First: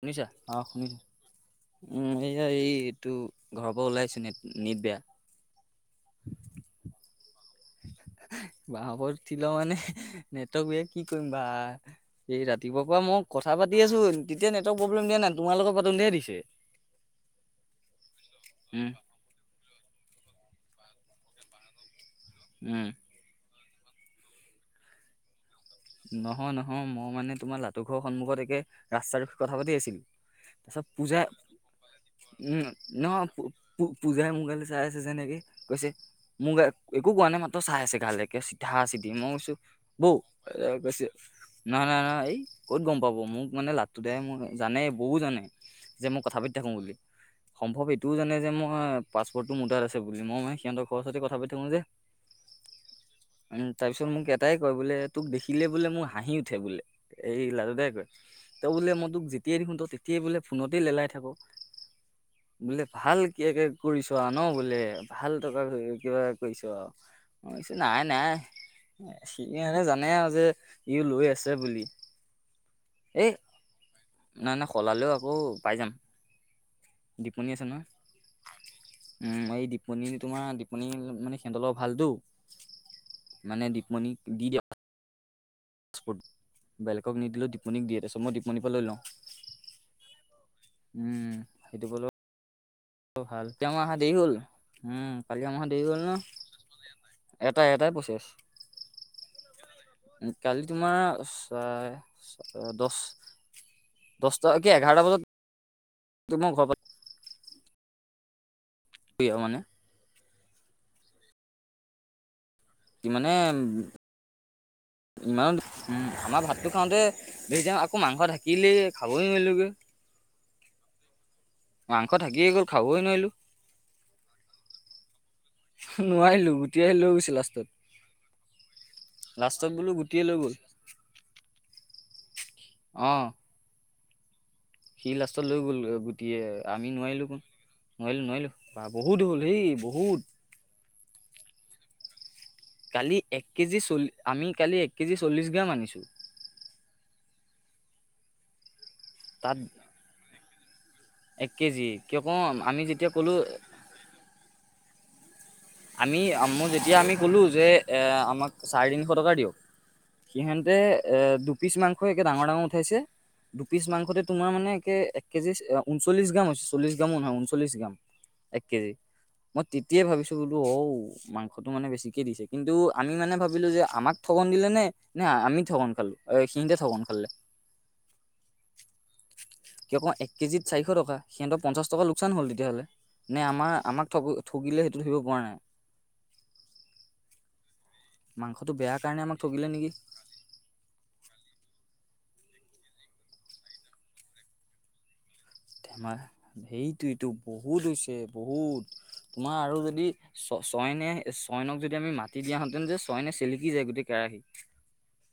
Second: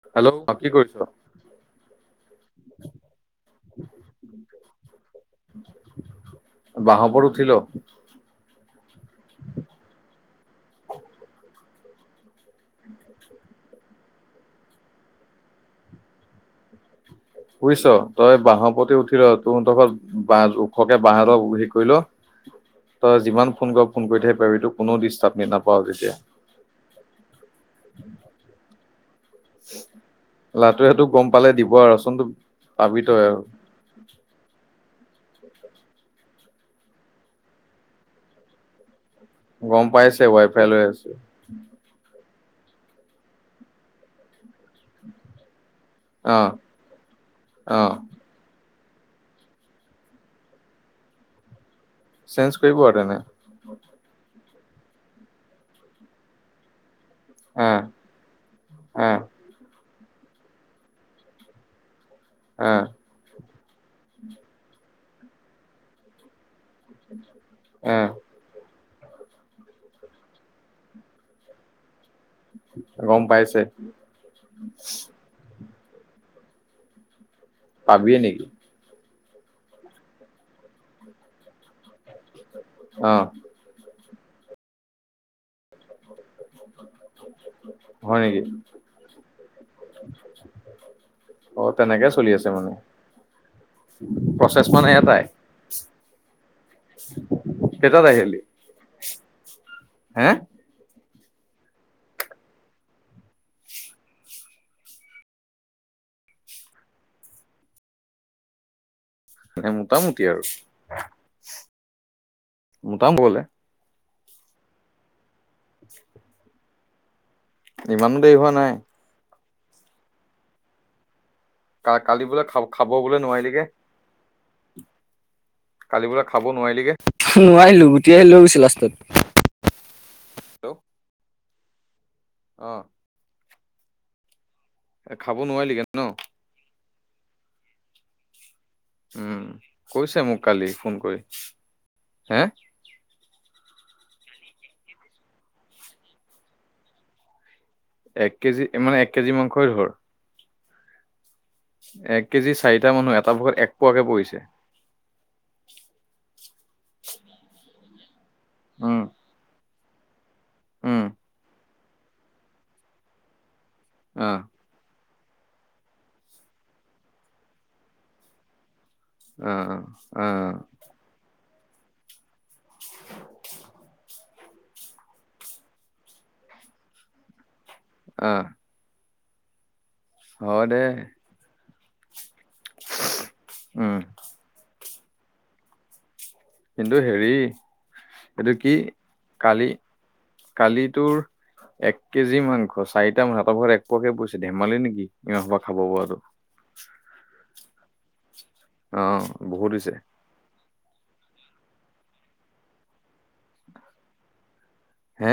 শুনিছা? হেল্লো? অ', কি কৰিছ? শুনিছোঁ। উম, এইয়া এইটো ঘৰৰ পৰা ওলাইছোঁ, নেট্‌-নিট্‌ বেয়া। বাঁহৰ ওপৰত উঠি ল'। বাঁহৰ ওপৰত উঠি ল' মানে, নেটক বিয়া কি কৰিম বা এই ৰাতিপুৱাৰ পৰা মও কথা পাতি আছোঁ, তেতিয়া নেটৱৰ্ক প্ৰব্লেম দিয়া নাই। তোমাৰ লগত পাতোতে দিছে। [inaudible] বুইছ? তই বাঁহৰ উম, ওপতে উঠি ল'। তোহঁতৰ ঘৰত বাঁ ওখকে বাঁহ এডাল হেৰি কৰি ল'। উম। তই যিমান ফোন কৰ ফোন কৰি থাকিব পাৰিবি। তোক কোনো ডিষ্টাপ নি নাপ্‌ নহয়-নহয়, মই মানে তোমাৰ লাটু ঘৰৰ সন্মুখত একে ৰাস্তাতোট কথা পাতি আছিলোঁ। তাৰ পাছত লাটুৱেটো গম পূজাই- পালে দিব আৰু চোন তোক উম, পাবি তই ন' আৰু পূ পূজাই মুগালে চাই আছে যেনেকে। কৈছে মোক এক্‌ একো কোৱা নাই। মাত্ৰ চাই আছে গালেকে চিধা -চিধি মও ছ্‌ গম পাইছে [unintelligible] এ গৈছে নহয়-নহয়-নহয় এই ক'ত গম পাব? মোক মানে লাটু দাই মোক জানে বৌ জানে। যে মই অ কথা পাতি থাকোঁ বুলি। অ সম্ভৱ এইটোও জানে যে মোক্‌ মই পাছপৰ্টটো মোতাট আছে বুলি। মই মানে সিহঁতৰ ঘৰ ওচৰতে কথা পাতি থাকোঁ যে। চেন্স কৰিব আও তেনে? তাৰ পিছত মোক এটাই কয়। বোলে তোক দেখিলে বোলে মোৰ হাঁহি উঠে বোলে। এই অ লাডুদাই কয়। তই বোলে অ মই তোক যেতিয়াই দেখোঁ তই তেত্‌ তিয়াই বোলে ফোনতেই লেলাই থাক। বোলে অ ভাল কে একে ফুৰিচ আও ন' বোলে। ভাল তহঁতৰ হেৰি কিবা ফুৰিচ আও। মই কৈছো অ নাই-নাই এ চিনিয়েৰে জান্‌ মানে আৰু যে ইউ লৈ আছে বুলি। গম এই, পাইছে না-না সলালেও আক্‌ আকৌ পাই যাম, দিপমণী আছে নহয়। পাবিয়ে নেকি উম, এই দিপনী তোমাৰ দিপমনী মানে সিহঁতৰ লগত ভালতো অ'। মানে দিপমণীক দি দিয়ক পাৰ্চপৰ্ট। বেলেগক নিদিলেও দিপনীক দিয়ে তাৰ হয় পাছত মই নেকি দিপনীৰ পৰা লৈ লওঁ। উম। অ সেইটো বোলো তেনেকে চলি আছে মানুহ। ভাল। তেওঁ আহা দেৰি হ'ল। উম এটাই যোৱা মাহত দেৰি হল ন। এটা-এটাই কেইটাত প্ৰচেছ। আহিলি হে উম, কাল তোমাৰ অ, চাই দশ দশটা কি এঘাৰটা বজাত তোক মই ঘৰ পাই পালোহি আৰু মানে এনে মোটামুটি আৰু। কি মানে মোটামুটি ইমান উম, আমাৰ ভাতটো খাওঁতে [unintelligible] আকৌ ইমানো মাংস দেৰি হোৱা নাই থাকিলেই খাবই নোৱাৰিলোঁগে। মাংস কা-কালি বোলে থাকিয়ে গ'ল খা-খাব খাবই বোলে নোৱাৰিলো নোৱাৰিলিগে? কালি বোলে খাব নোৱাৰিলো গুটি নোৱাৰিলিগে? আহি লৈ গৈছে উস, লাষ্টত নোৱাৰিলোঁ গুটি আহি লৈ গৈছে লাষ্টত। লাষ্টত বোলোঁ গুটিয়ে লৈ গ'ল। হেল্ল' অ'। সি খাব লাষ্টত লৈ গ'ল নোৱাৰিলিগে ন গুটিয়ে আমি নোৱাৰিলোঁ কোন, নোৱাৰিলোঁ-নোৱাৰিলোঁ। বা বহুত উম হ'ল সেই কৈছে বহুত। মোক কালি ফোন কৰি। হে? কালি এক কেজি চলি, আমি কালি এক কেজি চল্লিশ গ্ৰাম আনিছোঁ। এক কেজি মানে এক কেজি তাত মাংসই ধৰ। এক কেজি কিয় এক কওঁ কেজি আমি চাৰিটা যেতিয়া মানুহ ক'লো এটা ভাগত এক পোৱাকে পৰিছে। আমি মই যেতিয়া আমি ক'লোঁ যে এ আমাক চাৰে উম তিনিশ টকাৰ দিয়ক সিহঁতে উম এ দুপিচ মাংস একে ডাঙৰ-ডাঙৰ উঠাইছে। দুপিচ মাংসতে আহ তোমাৰ মানে একে এক এক কেজি ঊনচল্লিশ গ্ৰাম হৈছে চল্লিশ গ্ৰামো নহয় ঊনচল্লিশ গ্ৰাম এক কেজি। মই আহ তেতিয়াই ভাবিছোঁ আহ বোলোঁ ঔ মাংসটো মানে বেছিকে দিছে। কিন্তু আমি মানে ভাবিলোঁ যে আমাক ঠগন দিলে নে নে আমি ঠগন খালোঁ, সিহঁতে ঠগন খালে? অ'। কিয় তোমাৰ এক কেজিত দে চাৰিশ টকা, সিহঁতৰ পঞ্চাশ টকা লোকচান হ'ল দে তেতিয়াহলে নে আমাৰ উম আমাক ঠগ ঠগিলে সেইটো ধৰিব পৰা নাই। কিন্তু হেৰি এইটো কি মাংসটো বেয়া কাৰণে আমাক কালি ঠগিলে নেকি? কালি তোৰ এক কেজি মাংস চাৰিটা মানুহ ইয়াৰ ভাগত এক পোৱাকে পৰিছে। ধেমালি নেকি? ই হবা খাব পৰাটো। সেইটোৱেইটো বহুত হৈছে বহুত, অ তোমাৰ বহুত আৰু হৈছে যদি চ চয়নে চয়নক যদি আমি মাতি দিয়াহেঁতেন যে চয়নে চেলিকি যায় গোটেই কেৰাহী। হে?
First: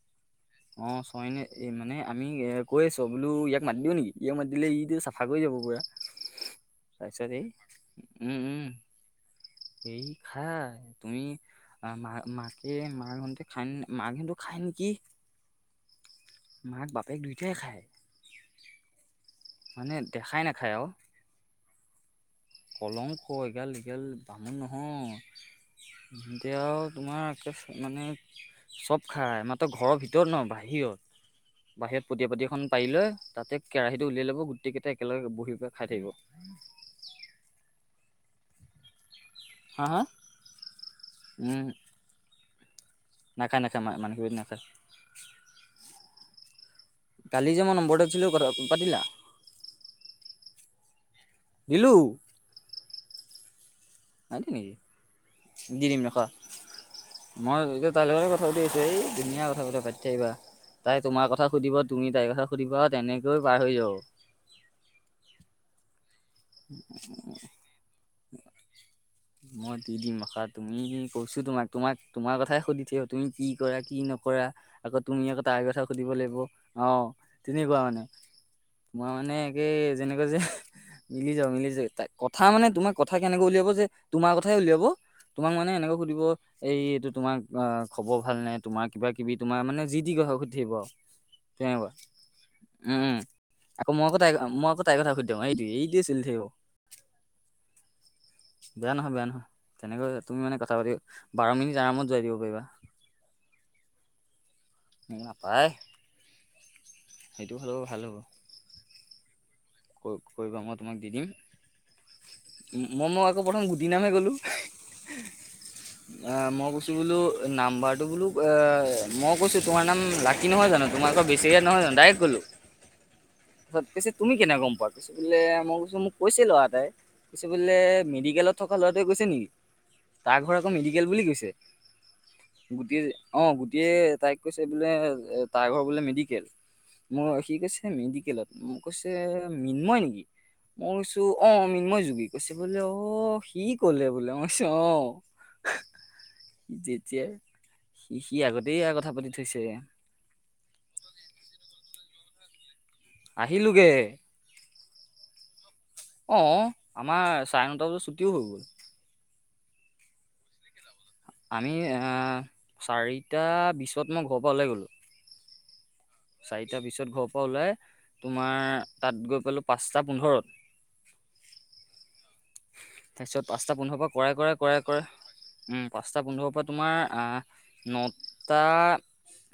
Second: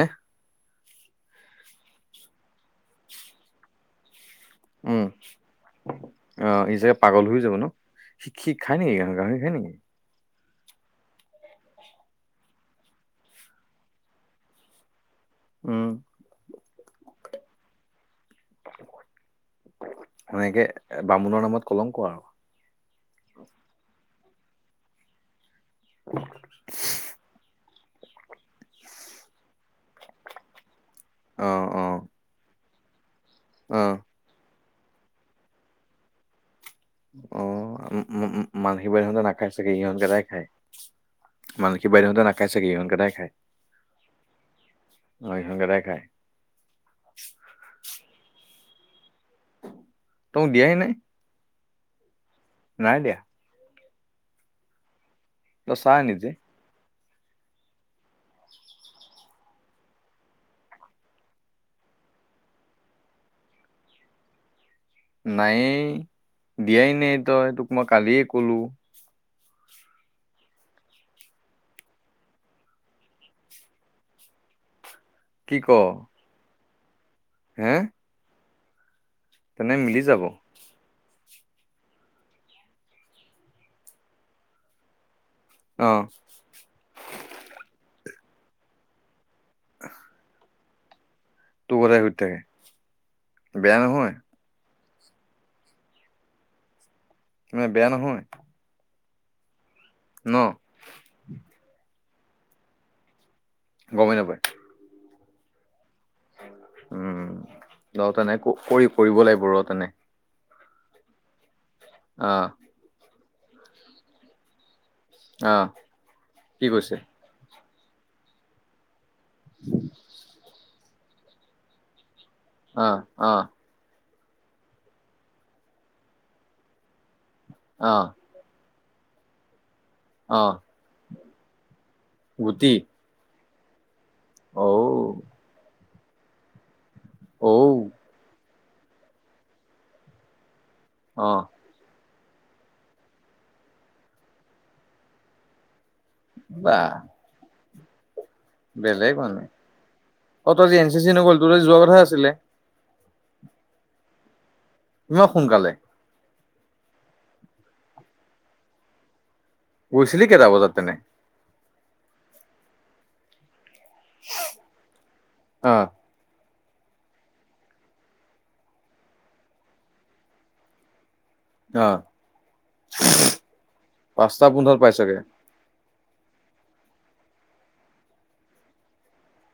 অ', চয়নে এই মানে আমি এ কৈ আছোঁ আৰু বোলোঁ ইয়াক মাতি দিওঁ নেকি? ইয় মাতিলে ইটো উম চাফা কৰি যাব পূৰা। অ', ই চাগে পাগল হৈ যাব ন? উম খিক-খিক উম খায় নেকি, গাহৰি-গাহৰি খায় নেকি? হেৰি খাই তুমি মা মাকে মা হঁতে খায় মা‌ হঁতে খায় নেকি? উম। মাক-বাপেক দুয়োটাই খায়। মানে দেখাই সেনেকে নাখায় আৰু বামুণৰ নামত কলংক আৰু। কলংক এগাল-এগাল বামুণ নহয়। এতিয়া আৰু তোমাৰে একে মানে চব খায়, মাত্ৰ ঘৰৰ ভিতৰত নহয় বাহিৰত। অ', অ'। বাহিৰত পটীয়া পতি এখন পাৰি লৈ তাতে অ কেৰাহীটো উলিয়াই ল'ব গোটেইকেইটা একেলগে বহি পেলাই খাই থাকিব। অ', ম-ম-ম-মান [unintelligible] সিহঁতে নাখায় চাগে হা হা ইহঁতকেইটা খায়। মান এই বাইডোহঁতে নাখায় ছাগে? ইহঁতকেইটাই নাখায়-নাখায় মা মানে [unintelligible] নেখায়। অ ইহঁত কেইটাই খায় কালি যে মই নম্বৰটো দিছিলোঁ কথা পাতিলা? তয় মোক দিয়াই নাই। দিলোঁ। নাই দিয়া। নাই দিয়া নেকি? তই দি চা দিম ৰখা। নিজে মই এতিয়া তাইৰ লগতে কথা পাতি আছোঁ এই ধুনীয়া কথা-চতা পাতি থাকিবা। তাই তোমাৰ কথা সুধিব তুমি তাইৰ কথা সুধিবা আৰু তেনেকৈয় পাৰ হৈ যাব। নায়েই, দিয়াই নে তই তোক মই কালিয়ে কলোঁ। মই দি দিম ৰখা। তুমি কৈছোঁ তোমাক-তোমাক তোমাৰ কথাই সুধি থাকিব, তুমি কি কৰা কি নকৰা। আকৌ তুমি আকৌ কি তাই ক কথা সুধিব লাগিব। অ', হে তেনেকুৱা মানে। মই মানে তেনে এ মিলি যাব যেনেকুৱা যে মিলি যাও মিলিছে তাই। কথা মানে তোমাৰ কথা কেনেকৈ উলিয়াব যে তোমাৰ কথাই উলিয়াব। তোমাক মানে অ এনেকৈ সুধিব এই এইটো তোমাক অ খবৰ ভাল নে তোমাক কিবা-কিবি তোমাৰ মানে যি-তি কথা সুধি থাকিব আৰু। তোৰ তেনেকুৱা। কথাই সুধি থাকে উম, বেয়া আকৌ মই নহয় আক' তাইক মই আকৌ তাইৰ কথা সুধি দিওঁ। এইটো এইটোৱে চলি থাকিব। [unintelligible] বেয়া নহয়। বেয়া নহয়, বেয়া নহয়। তেনেকৈ ন তুমি মানে কথা পাতি বাৰ মিনিট আৰামত যোৱাই দিব পাৰিবা। গমে নাপায়। এ নাপায়। উম সেইটো হ'লেও ভাল ল তেনে ক-কৰি-কৰিব লাগিব ৰহ তেনে। কৰি-কৰিবা মই তোমাক দি দিম। অ। ম-মই-মই আকৌ প্ৰথম গুটি নামহে ক'লো। আহ [unintelligible] আ কি মই কৈছে কৈছো বোলো নাম্বাৰটো বোলো এ মই কৈছো তোমাৰ নাম লাকী নহয় জানো, তোমাৰ ঘৰ বিছেৰিয়াত নহয় জানো, ডাইৰেক্ট ক'লো। অ, অ। [unintelligible] পিছে তুমি কেনেকৈ গম পোৱা পিছে? বোলে মই কৈছো মোক কৈছে ল'ৰা এটাই, কৈছে বোলে আহ মেডিকেলত থকা ল'ৰাটোৱে কৈছে নেকি? তাৰ আহ ঘৰ আকৌ মেডিকেল বুলি কৈছে। গুটি অ, গুটিয়ে তাইক কৈছে ঔ বোলে তাৰ ঘৰ বোলে মেডিকেল। মই সি ঔ কৈছে মেডিকেলত, মোক কৈছে মিন্ময় নেকি? মই কৈছো অ, মিন্ময় যোগী। কৈছে বোলে অ সি ক'লে বোলে। মই কৈছো অ। [unintelligible] বা যেতিয়া সি সি আগতে এইয়া কথা বেলেগ পাতি মানে থৈছে। অ তই আজি এ চি চি নগ'ল, তোৰ আজি যোৱা কথা আছিলে। আহিলোগে। মই সোনকালে? অ, আমাৰ চাৰে নটা বজাত ছুটিও হৈ গ'ল। গৈছিলি কেইটা বজাত তেনে? আমি আ চাৰিটা বিছত মই ঘৰৰ পৰা ওলাই গ'লোঁ। অ। চাৰিটা বিছত ঘৰৰ পৰা ওলাই তোমাৰ তাত গৈ পালোঁ পাঁচটা পোন্ধৰত। অ। তাৰপিছত পাঁচটা পোন্ধৰৰ পৰা পাঁচটা কৰাই, পোন্ধৰত কৰাই, কৰাই, কৰাই পাইছগে উ, পাঁচটা পোন্ধৰৰ পৰা তোমাৰ আ নটা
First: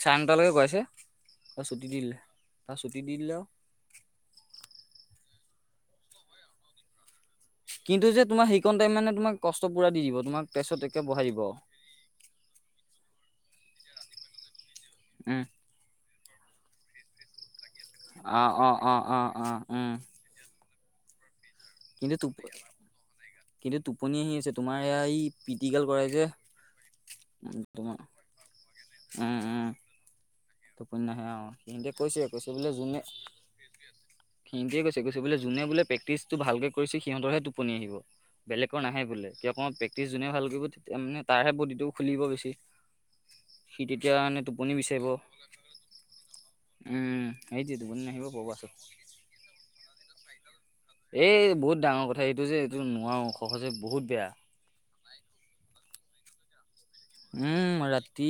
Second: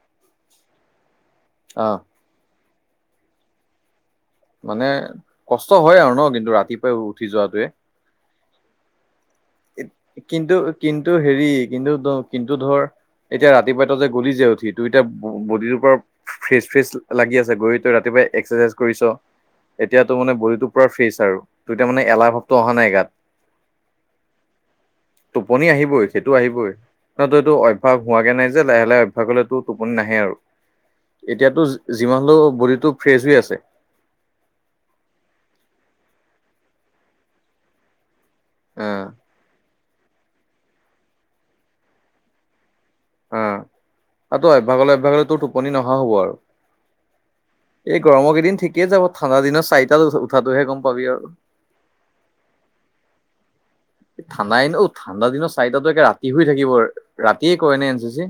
চাৰে নটালৈকে কৰাইছে। তাৰ ছুটি অ দি দিলে, তাৰ ছুটী দি দিলে আও। মানে কষ্ট হয় আৰু ন কিন্তু ৰাতিপুৱাই উঠি যোৱাটোৱে। কিন্তু যে তোমাৰ সেইকন টাইম মানে তোমাক কষ্ট পুৰা দি দিব, তোমাক কিন্তু তাছত একে কিন্তু বহাই হেৰি দিব অ। কিন্তু দ কিন্তু ধৰ এতিয়া ৰাতিপুৱা তই যে গ'লি যে উঠি তোৰ এতিয়া উম ব-বদিটো পৰ ফ্ৰেছ ফ্ৰেছ লাগি আছে। গৈ তই ৰাতিপুৱাই অ অ এক্সাৰচাইজ অ কৰিছ, অ অ উম এতিয়া তোৰ মানে বডীটো পুৰা ফ্ৰেছ আৰু। তোৰ এতিয়া মানে কিন্তু এলাহ টোপ ভাৱটো অহা নাই গাত কিন্তু টোপনি আহি আছে তোমাৰ এইয়া এই টোপনি পিটি গাল আহিবই কৰাই যে। সেইটো আহিবই ন তোৰ এইটো উম, তোমাৰ অভ্যাস হোৱাকে নাই যে। লাহে লাহে অভ্যাস উম হ'লে তোৰ উম টোপনি নাহে আৰু। টোপনি নাহে অ এতিয়াতো সিহঁতে কৈছে যি-যিমান হ'লেও বডিটো ফ্ৰেছ হৈ আছে। সিনতেই কৈছে। কৈছে বোলে যোনে বোলে প্ৰেকটিছটো ভালকে কৰিছে সিহঁতৰহে টোপনি আহিব। বেলেগৰ অ নাহে বোলে। এতিয়া অকমান প্ৰেক্টিচ যোনে ভালকে কৰিব তেতিয়া মানে তাৰহে বডিটো খুলিব বেছি। অ সি তেতিয়া আৰু মানে তই অভ্যাস টোপনি হলে বিচাৰিব। অভ্যাস হলে তোৰ টোপনি নহা হ'ব আৰু। উম, সেইটোৱে টোপনি এই নাহিব গৰমৰ প কেইদিন পাছত ঠিকেই যাব, ঠাণ্ডা দিনত চাৰিটাত উঠাতটোহে গম পাবি আৰু। এই বহুত ডাঙৰ কথা এইটো যে এইটো নোৱাৰোঁ সহজে বহুত বেয়া। নাই এনেও ঠাণ্ডা দিনত চাৰিতা একে ৰাতি হৈ থাকিব আৰু। উম ৰাতি,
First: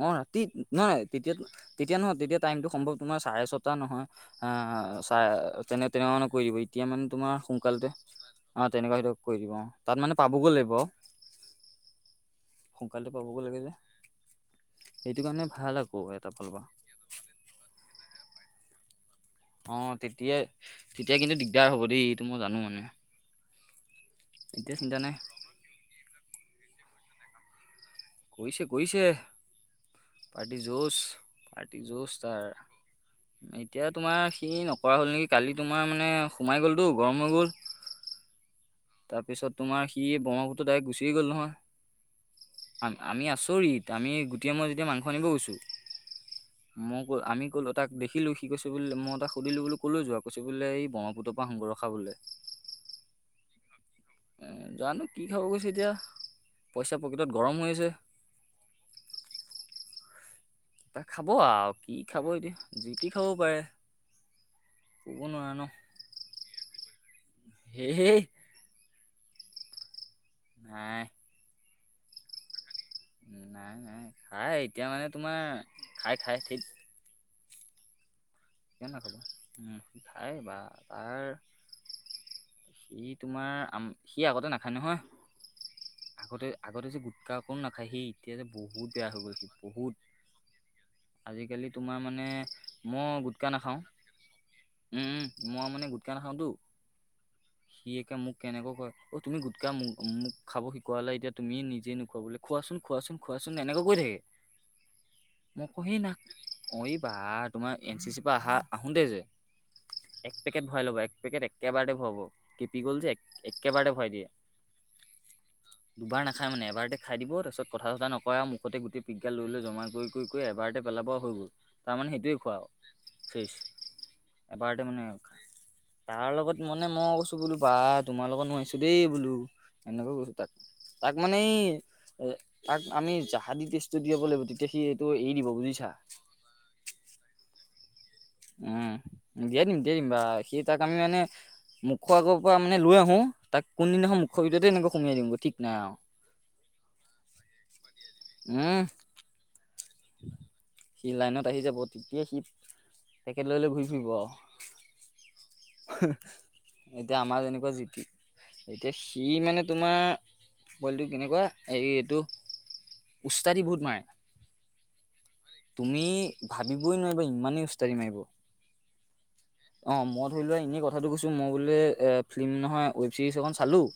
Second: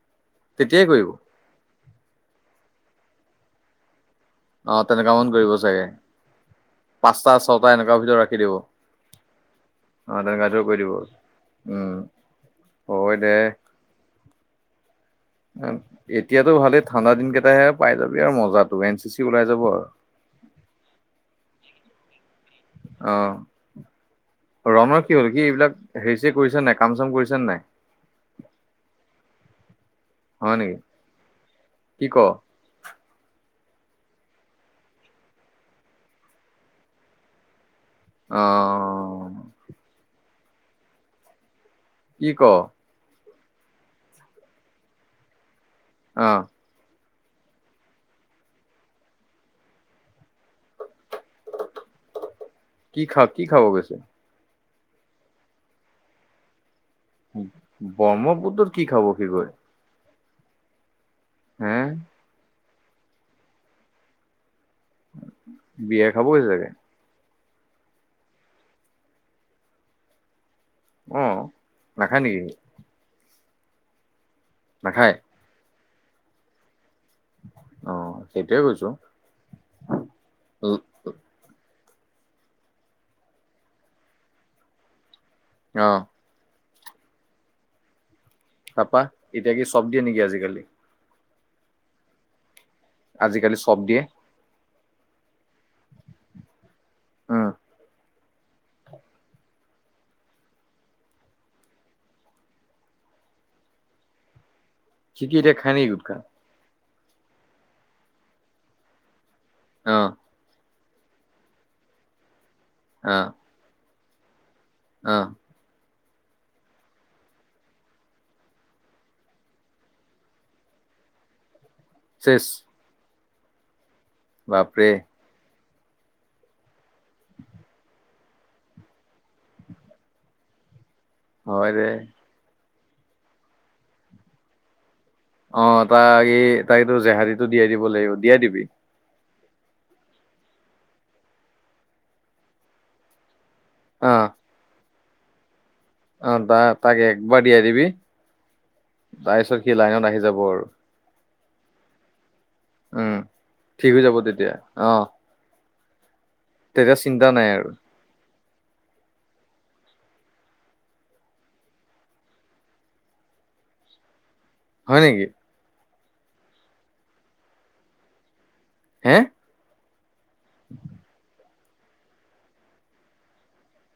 অ', ৰাতি তেতিয়াই নহয় কৰিব তেতিয়াটো তেতিয়া নহয়, তেতিয়া টাইমটো সম্ভৱ তোৰ চাৰে-ছটা নহয়। আ, অ' তেনেকুৱা মান কৰিব চাই চাগে তেনে-তেনেকুৱা মানে কৰি দিব। এতিয়া মানে পাঁচটা তোমাৰ ছটা সোনকালতে এনেকুৱা ভিতৰত ৰাখি দিব। অ', তেনেকুৱা সেইটো কৰি দিব অ', তাত মানে অ' তেনেকুৱা পাবগৈ ভিতৰত কৰি লাগিল আৰু। দিব উম। সোনকালে হয় দে। পাবগৈ লাগে যে, এইেটো কাৰণে ভাল আকৌ এটা এতিয়াতো ফালৰপা। ভালেই ঠাণ্ডা দিন কেইটাহে পাই যাবি আৰু মজা টো এন চি চি ওলাই যাব আৰু। তেতিয়াই-তেতিয়া কিন্তু দিগদাৰ হ'ব দেই এইটো মই জানো মানে অ'। এতিয়া চিন্তা ৰণৰ নাই কি হ'ল? সি এইবিলাক হেৰি-চেৰি কৰিছে নাই, কাম-চাম কৰিছে নে নাই? কৰিছে- কৰিছে। হয় পাৰ্টি নেকি জোচ, পাৰ্টি কি জোচ ক? তাৰ। এতিয়া তোমাৰ সি নকৰা হ'ল নেকি, কালি তোমাৰ মানে সোমাই গ'লটো গৰম হৈ গ'ল। অ', অ'। তাৰপিছত তোমাৰ সি ব্ৰহ্মপুত্ৰৰ দাইৰেক্ট গুচিয়ে গ'ল নহয়। কি' ক? আমি আচৰিত, আমি গোটি আৰু মই যেতিয়া মাংস আনিব গৈছোঁ অ'। মই ক আমি ক'ল তাক দেখিলোঁ, সি কৈছে মই তাক সুধিলোঁ ক'ললৈ যোৱা? কৈছে বুলে এই ব্ৰহ্মপুত্ৰ পা আহোঁ গৈ ৰখা বোলে। কি খা, কি খাব গৈছে? আ জানোঁ কি খাব গৈছে এতিয়া। পইচা পকেটত গৰম হৈ আছে ব্ৰহ্মপুত্ৰত কি' খাব সি গৈ? ত' খাব আৰু, হে কি খাব এতিয়া, জি তি খাব পাৰে। ক'ব নোৱাৰা ন? বিয়েৰ খাব গৈছে চাগে। হেই-হেই। নাই। অ', নাখায় নেকি? নাই-নাই। খাই এতিয়া মানে নাখায়? তোমাৰ খাই-খাই ঠিক অ'। সেইটোয়ে কৈছো। [unintelligible] খাই বা' ল- তাৰ সি তোমাৰ, সি আগতে নাখায় নহয়। অ'। আগতে-আগতে যে গোটকা অকণো নাখায় হি। তাপা, এতিয়া কি চব দিয়ে নেকি আজিকালি? আজিকালি তোমাৰ মানে, মই গুটখা আজিকালি চব নাখাওঁ। দিয়ে। উম-উম, মই মানে গোটকা নাখাওঁতো। অ'। সি একে মোক কেনেকৈ কয়, অ', তুমি গোটকা মোক খাব শিকোৱালা এতিয়া তুমি নিজে নোখোৱা বোলে। খোৱাচোন-খোৱাচোন-খোৱাচোন এনেকৈ কৈ থাকে। সি কি এতিয়া মই খাই নেকি কহি না, গুটখা? মই বা, তোমাৰ এন চি চি পৰা আহা আহোতে যে অ'। এক পেকেট ভৰাই ল'বা, এক পেকেট একেবাৰেতে ভৰাব, তেপি গ'ল যে অ', এক একেবাৰতে ভৰাই দিয়ে। অ'। দুবাৰ নাখায় মানে, এবাৰতে খাই দিব, তাৰপিছত কথা-চথা নকয় আৰু মুখতে গোটেই পিকগাল লৈ-লৈ জমা কৰি কৰি- কৰি এবাৰতে পেলাব আৰু হৈ গ'ল। তাৰমানে সেইটোৱে চেচ। খোৱা আৰু ফেচ এবাৰতে বাপৰে, মানে তাৰ লগত মানে মই বোলো বা তোমাৰ লগত নোৱাৰিছো দেই বোলো, এনেকৈ কৈছো তাক। তাক মানে এই হয় দে। এ তাক আমি জাহাদী তেছ টো দিয়াব লাগিব এতিয়া সি এইটো এৰি দিব বুজিছা। তাই এটো জেহাদীটো দিয়াই দিব লাগিব। দিয়াই দিবি। উম। দিয়াই দিম- দিয়াই দিম বা সি তাক আমি মানে মুখৰ আগৰ পৰা মানে লৈ আহো তাক কোনদিনাখন অ', মুখৰ ভিতৰতে এনেকে সোমিয়াই দিওঁগে, ঠিক নাই আও। অ', বা তাক একবাৰ দিয়াই দিবি, উম তাৰপিছত সি লাইনত আহি যাব আৰু। সি লাইনত আহি যাব, তেতিয়াই সি উম, পেকেট লৈ- লৈ ঘূৰি ঠিক হৈ ফুৰিব যাব আও। তেতিয়া। অ', তেতিয়া এতিয়া চিন্তা নাই আমাৰ আৰু। এনেকোৱা যি টি এতিয়া সি মানে তোমাৰ পোৱালিটো কেনেকুৱা, হেৰি এইটো উষ্টাদি বহুত মাৰে। হয় নেকি। তুমি ভাবিবই নোৱাৰিবা ইমানেই উস্তাদি মাৰিব। হে? অ', মই ধৰি লোৱা এনেই কথাটো কৈছো মৌ বোলে এ ফিল্ম নহয়, ৱেব ছিৰিজ এখন চালোঁ।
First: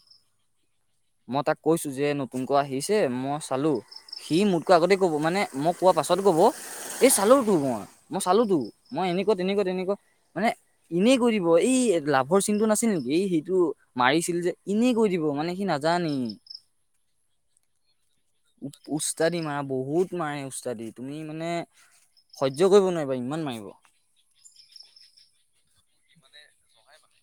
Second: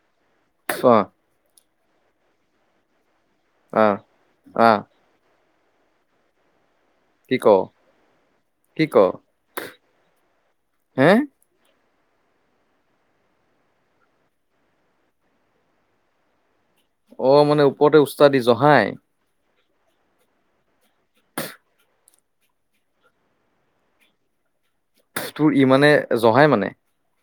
অ'। মই তাক কৈছো যে নতুন ক আহিছে, মই চালো অ', সি মোতকৈ অ', আগতে ক'ব মানে মই কোৱা পাছত [unintelligible] ক'ব। এই কি ক? চালোতো মই, মই চালো তো, কি ক? মই এনেকুৱা তেনেকুৱা-তেনেকুৱা মানে হে? ইনেই কৰি এই লাভৰ চিনটো নাছিল নেকি, এই সিটো মাৰিছিল যে, ইনেই কৈ দিব মানে সি নাজানেই। অ', মানে ওপৰতে উস্তাদি জহাই। উষ্টাদি মাৰা বহুত মাৰে উস্তাদি, তুমি মানে সহ্য কৰিব নোৱাৰিবা ইমান মাৰিব। তোৰ ইমানে জহাই মানে।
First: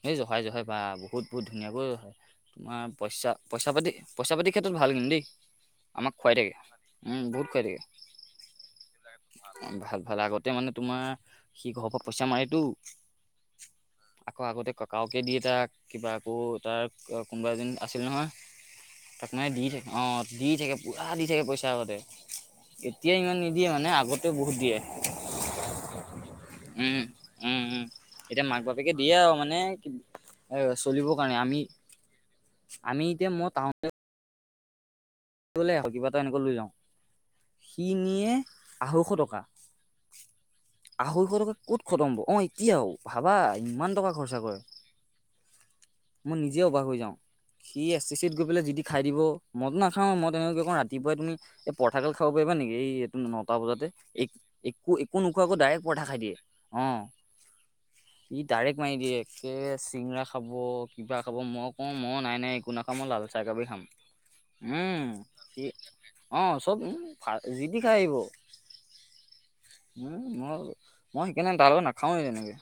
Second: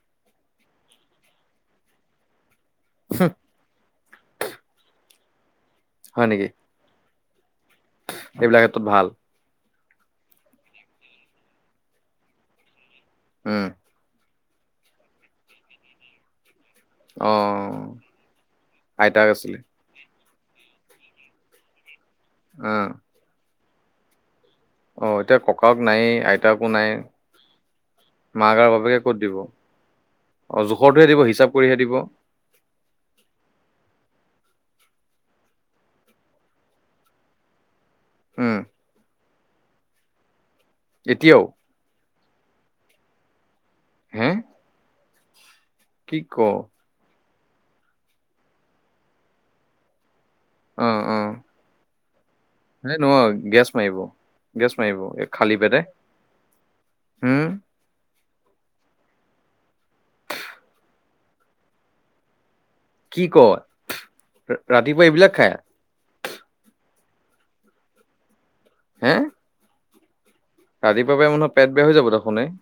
এই জহাই-জহাই বা, বহুত- বহুত ধুনীয়াকৈ জহায়, তোমাৰ পইচা- পইচা পাতি পইচা পাতিৰ ক্ষেত্ৰত ভাল কিন্তু দেই, আমাক হয় খুৱাই নেকি থাকে, উম, বহুত খুৱাই থাকে। এইবিলাক ক্ষেত্ৰত ভাল। ভাল- ভাল, আগতে মানে তোমাৰ সি ঘৰ পা পইচা মাৰেতো। উম। আকৌ আগতে ককাওকে দিয়ে তাক, কিবা আকৌ তাৰ ত' অ কোনোবা এজন আছিল নহয়, আইতাক তাক মানে আছিলে দি থাকে অ', দি থাকে, পুৰা দি থাকে পইচা আগতে, অ এতিয়া ইমান নিদি দিয়ে মানে আগতেও বহুত দিয়ে। অ, এতিয়া ককাক নাইয়ে, আইতাকো নাই। উম মাক আৰু বাপেকে ক'ত এয়া আও দিব মানে অ জোখৰটোহে চলিব দিব কাৰণে হিচাপ আমি, কৰিহে দিব আমি এতিয়া মই টাউন ল'লে আকৌ কিবা এটা এনেকুৱা লৈ যাওঁ, সি নিয়ে। উম আঢ়ৈশ টকা-আঢ়ৈশ এতিয়াও টকা ক'ত খতম হ'ব, অ', এতিয়াও ভাবা, ইমান টকা হে খৰচা কৰে। কি মই ক নিজে অবাক হৈ যাওঁ, সি এচ টি চিত গৈ পেলাই যি টি খাই দিব, মইটো খাওঁ মই তেনেকুৱাকে কওঁ অ ৰাতিপুৱাই অ তুমি এই পৰঠাগাল খাব পাৰিবা নেকি? এই এইটো নহয় নটা গেছ বজাতে মাৰিব এক গেছ একো মাৰিব একো নোখোৱাকৈ ডাইৰেক্ট পৰঠা খাই দিয়ে। অ', হু? ই ডাইৰেক্ট মাৰি দিয়ে। একেবে চিঙৰা খাব, কিবা খাব। মই কওঁ মই নাই নাই একো না অ মই কি লাল ক চাহ কাপেই খাম। উম ৰাতিপুৱা এইবিলাক খায়? সি অ, চব খায়। যি তি খাই আহিব। হে? উম, মই ৰাতিপুৱা পাই মই মানুহৰ সেইকানে পেট তাৰ বেয়া লগত হৈ যাব নাখাওৱে দেখোন এ এনেকে।